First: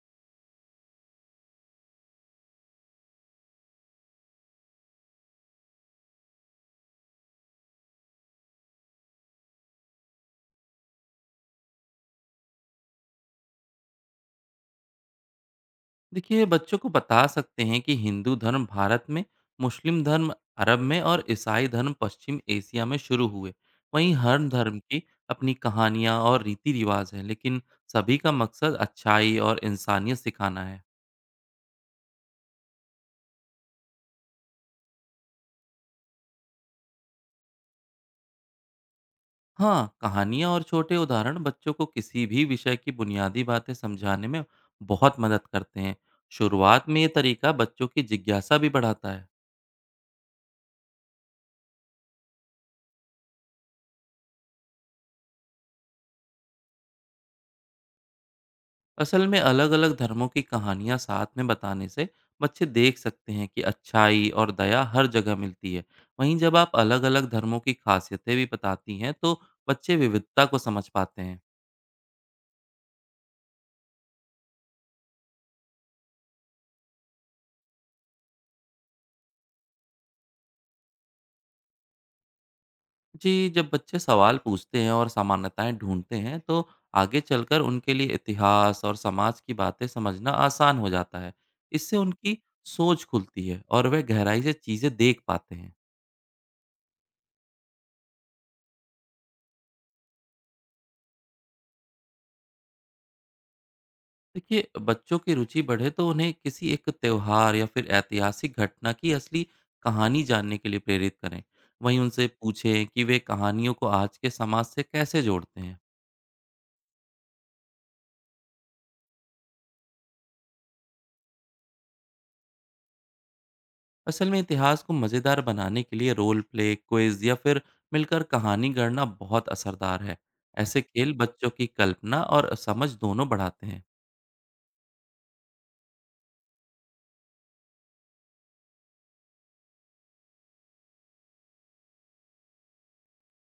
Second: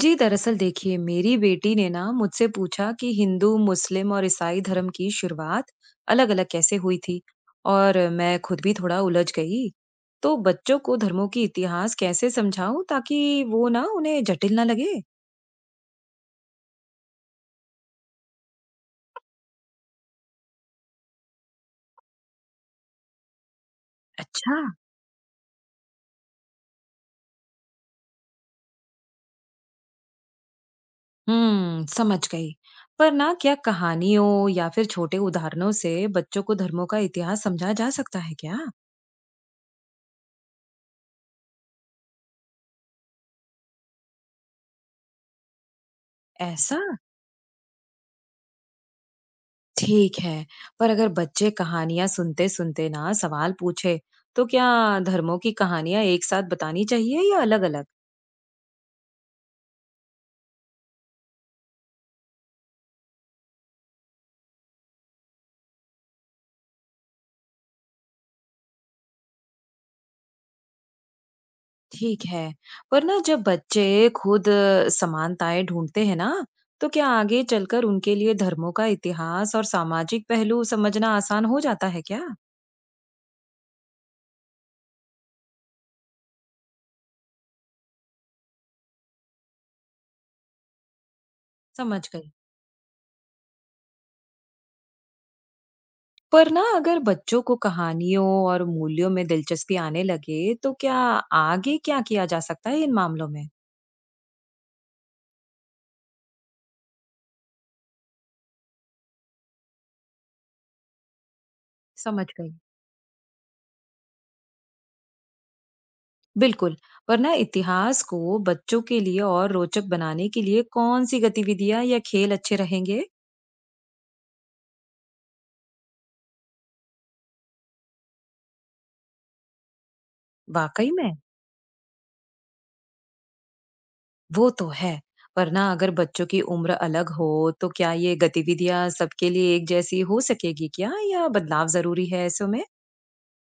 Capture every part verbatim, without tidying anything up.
जी, दरअसल देखिए मेरी बेटी ने ना मुझसे पूछा कि हिंदू, मुस्लिम और ईसाई धर्म की शुरुआत अलग-अलग कैसे हुई थी और मैं खुद भी थोड़ा उलझ गई। तो बच्चों को धर्मों की इतिहास कैसे समझाऊं ताकि वो ना उन्हें जटिल ना लगे? देखिए, बच्चों को बता सकते हैं कि हिंदू धर्म भारत में, मुस्लिम धर्म अरब में और ईसाई धर्म पश्चिम एशिया में शुरू हुए। वहीं हर अच्छा। धर्म की अपनी कहानियाँ और रीति रिवाज हैं, लेकिन सभी का मकसद अच्छाई और इंसानियत सिखाना है। हम्म, समझ गई। पर ना क्या कहानियों या फिर छोटे उदाहरणों से बच्चों को धर्मों का इतिहास समझा जा सकता है क्या? हाँ, कहानियाँ और छोटे उदाहरण बच्चों को किसी भी विषय की बुनियादी बातें समझाने में बहुत मदद करते हैं। ऐसा। शुरुआत में ये तरीका बच्चों की जिज्ञासा भी बढ़ाता है। ठीक है, पर अगर बच्चे कहानियाँ सुनते-सुनते ना सवाल पूछे, तो क्या धर्मों की कहानियाँ एक साथ बतानी चाहिए या अलग-अलग? असल में अलग अलग धर्मों की कहानियां साथ में बताने से बच्चे देख सकते हैं कि अच्छाई और दया हर जगह मिलती है। वहीं जब आप अलग अलग धर्मों की खासियतें भी बताती हैं तो बच्चे विविधता को समझ पाते हैं। ठीक है, पर ना जब बच्चे खुद अ, समानताएं ढूंढते हैं ना, तो क्या आगे चलकर उनके लिए धर्मों का इतिहास और सामाजिक पहलू समझना आसान हो जाता है क्या? जी, जब बच्चे सवाल पूछते हैं और समानताएं ढूंढते हैं तो आगे चलकर उनके लिए इतिहास और समाज की बातें समझना आसान हो जाता है। इससे समझ गई। उनकी सोच खुलती है और वह गहराई से चीज़ें देख पाते हैं। पर ना अगर बच्चों को कहानियों और मूल्यों में दिलचस्पी आने लगे, तो क्या आगे क्या किया जा सकता है इन मामलों में? देखिए, बच्चों की रुचि बढ़े तो उन्हें किसी एक त्योहार या फिर ऐतिहासिक घटना की असली कहानी जानने के लिए प्रेरित करें। वहीं उनसे समझ गई। पूछें कि वे कहानियों को आज के समाज से कैसे जोड़ते हैं। बिल्कुल। वरना इतिहास को बच्चों के लिए और रोचक बनाने के लिए कौन सी गतिविधियां या खेल अच्छे रहेंगे? असल में इतिहास को मज़ेदार बनाने के लिए रोल प्ले, क्विज या फिर मिलकर कहानी गढ़ना बहुत असरदार है। ऐसे वाकई खेल में। बच्चों की कल्पना और समझ दोनों बढ़ाते हैं। वो तो है। वरना अगर बच्चों की उम्र अलग हो तो क्या ये गतिविधियां सबके लिए एक जैसी हो सकेगी क्या या बदलाव जरूरी है ऐसे में?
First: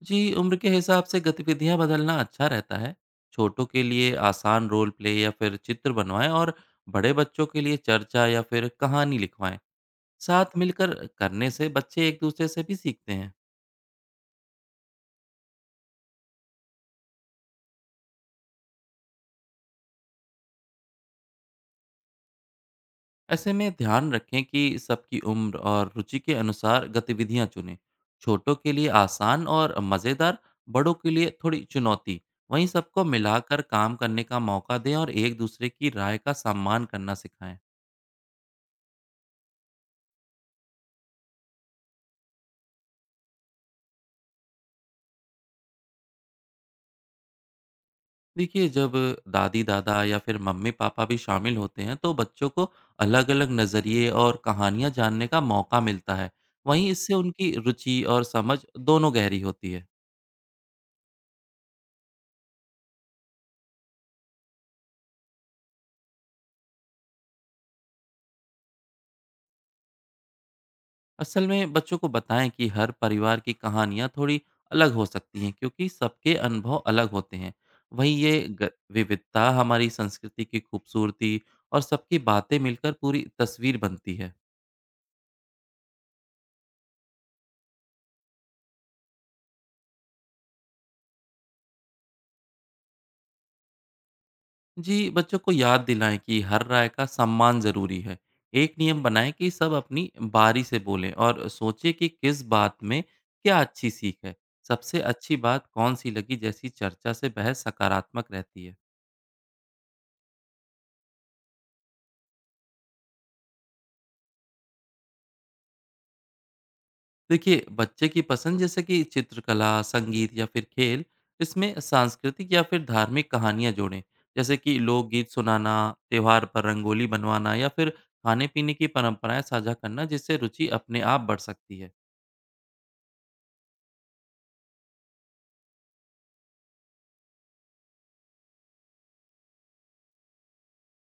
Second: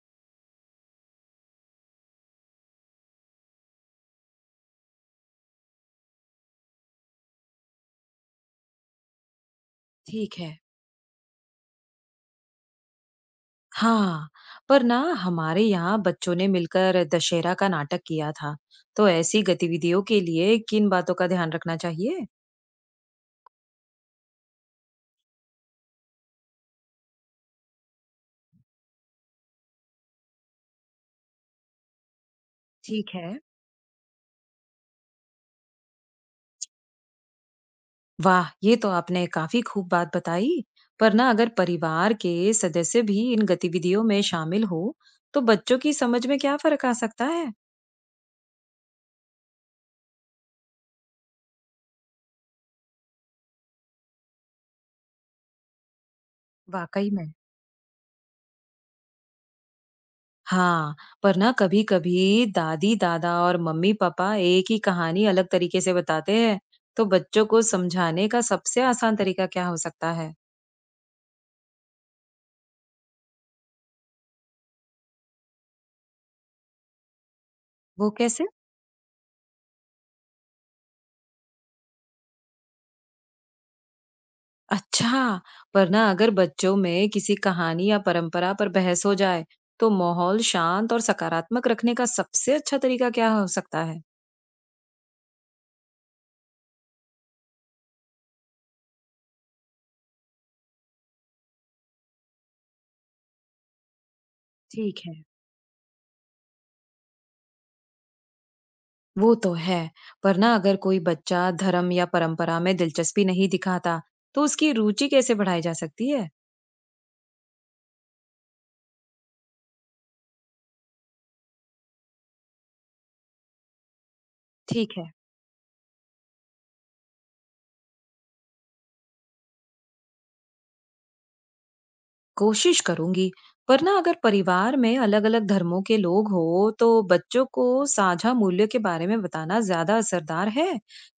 जी, उम्र के हिसाब से गतिविधियाँ बदलना अच्छा रहता है। छोटों के लिए आसान रोल प्ले या फिर चित्र बनवाएँ और बड़े बच्चों के लिए चर्चा या फिर कहानी लिखवाएँ। ठीक है। साथ मिलकर करने से बच्चे एक-दूसरे से भी सीखते हैं। हाँ, पर ना हमारे यहाँ बच्चों ने मिलकर दशहरा का नाटक किया था, तो ऐसी गतिविधियों के लिए किन बातों का ध्यान रखना चाहिए? ऐसे में ध्यान रखें कि सबकी उम्र और रुचि के अनुसार गतिविधियाँ चुनें। छोटों के लिए आसान और मज़ेदार, बड़ों के लिए थोड़ी चुनौती। वहीं सबको ठीक है। मिलाकर काम करने का मौका दें और एक-दूसरे की राय का सम्मान करना सिखाएँ। वाह! ये तो आपने काफ़ी खूब बात बताई। पर ना अगर परिवार के सदस्य भी इन गतिविधियों में शामिल हो, तो बच्चों की समझ में क्या फ़र्क आ सकता है? देखिए, जब दादी दादा या फिर मम्मी पापा भी शामिल होते हैं तो बच्चों को अलग अलग नज़रिए और कहानियाँ जानने का मौका मिलता है। वहीं वाकई इससे में। उनकी रुचि और समझ दोनों गहरी होती है। हाँ, पर ना कभी-कभी दादी-दादा और मम्मी-पापा एक ही कहानी अलग तरीके से बताते हैं, तो बच्चों को समझाने का सबसे आसान तरीका क्या हो सकता है? असल में बच्चों को बताएं कि हर परिवार की कहानियाँ थोड़ी अलग हो सकती हैं क्योंकि सबके अनुभव अलग होते हैं। वो वहीं ये कैसे? ग- विविधता हमारी संस्कृति की खूबसूरती और सबकी बातें मिलकर पूरी तस्वीर बनती है। अच्छा, वरना अगर बच्चों में किसी कहानी या परंपरा पर बहस हो जाए, तो माहौल शांत और सकारात्मक रखने का सबसे अच्छा तरीका क्या हो सकता है? जी, बच्चों को याद दिलाएं कि हर राय का सम्मान ज़रूरी है। एक नियम बनाएं कि सब अपनी बारी से बोलें और सोचें कि किस बात में क्या अच्छी सीख है। सबसे ठीक है। अच्छी बात कौन सी लगी, जैसी चर्चा से बहस सकारात्मक रहती है। वो तो है। पर ना अगर कोई बच्चा धर्म या परंपरा में दिलचस्पी नहीं दिखाता, तो उसकी रुचि कैसे बढ़ाई जा सकती है? देखिए, बच्चे की पसंद जैसे कि चित्रकला, संगीत या फिर खेल, इसमें सांस्कृतिक या फिर धार्मिक कहानियाँ जोड़ें। जैसे कि ठीक है। लोकगीत सुनाना, त्योहार पर रंगोली बनवाना या फिर खाने-पीने की परंपराएं साझा करना, जिससे रुचि अपने आप बढ़ सकती है। कोशिश करूंगी। पर ना अगर परिवार में अलग अलग धर्मों के लोग हो तो बच्चों को साझा मूल्य के बारे में बताना ज्यादा असरदार है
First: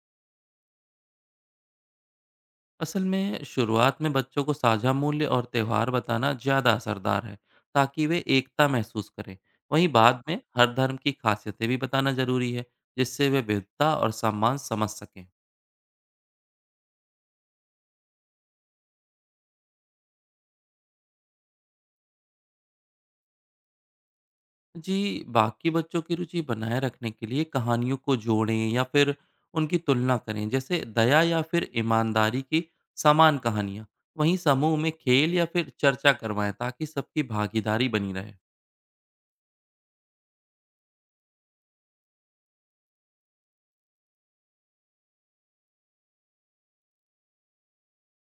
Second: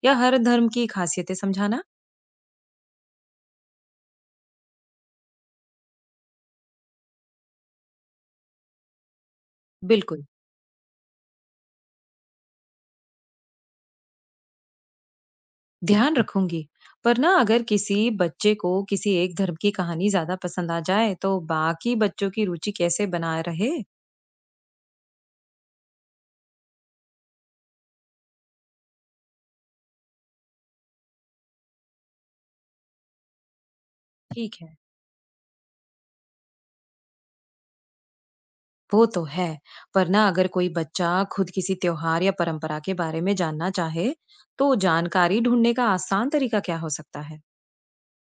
या हर धर्म की खासियतें समझाना? असल में शुरुआत में बच्चों को साझा मूल्य और त्यौहार बताना ज़्यादा असरदार है ताकि वे एकता महसूस करें। वहीं बाद बिल्कुल। में हर धर्म की खासियतें भी बताना ज़रूरी है जिससे वे विविधता और सम्मान समझ सकें। ध्यान रखूंगी। पर ना अगर किसी बच्चे को किसी एक धर्म की कहानी ज्यादा पसंद आ जाए तो बाकी बच्चों की रुचि कैसे बनाए रहे? जी, बाकी बच्चों की रुचि बनाए रखने के लिए कहानियों को जोड़ें या फिर उनकी तुलना करें, जैसे दया या फिर ईमानदारी की समान कहानियाँ। वहीं ठीक है। समूह में खेल या फिर चर्चा करवाएं ताकि सबकी भागीदारी बनी रहे। वो तो है। पर ना अगर कोई बच्चा खुद किसी त्योहार या परंपरा के बारे में जानना चाहे, तो जानकारी ढूंढने का आसान तरीका क्या हो सकता है?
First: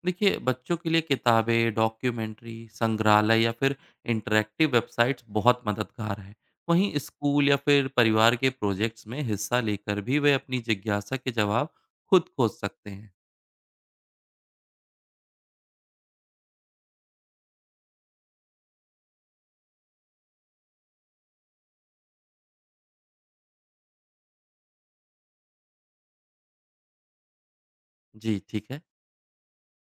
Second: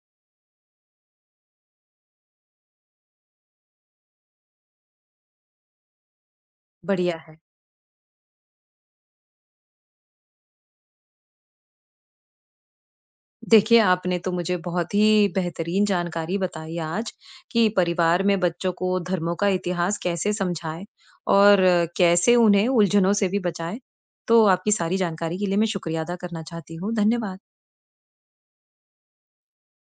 देखिए, बच्चों के लिए किताबें, डॉक्यूमेंट्री, संग्रहालय या फिर इंटरेक्टिव वेबसाइट्स बहुत मददगार हैं। वहीं बढ़िया है। स्कूल या फिर परिवार के प्रोजेक्ट्स में हिस्सा लेकर भी वे अपनी जिज्ञासा के जवाब खुद खोज सकते हैं। देखिए, आपने तो मुझे बहुत ही बेहतरीन जानकारी बताई आज कि परिवार में बच्चों को धर्मों का इतिहास कैसे समझाएँ और कैसे उन्हें उलझनों से भी बचाएँ। तो आपकी सारी जानकारी के लिए मैं शुक्रिया अदा करना चाहती हूँ। धन्यवाद। जी, ठीक है।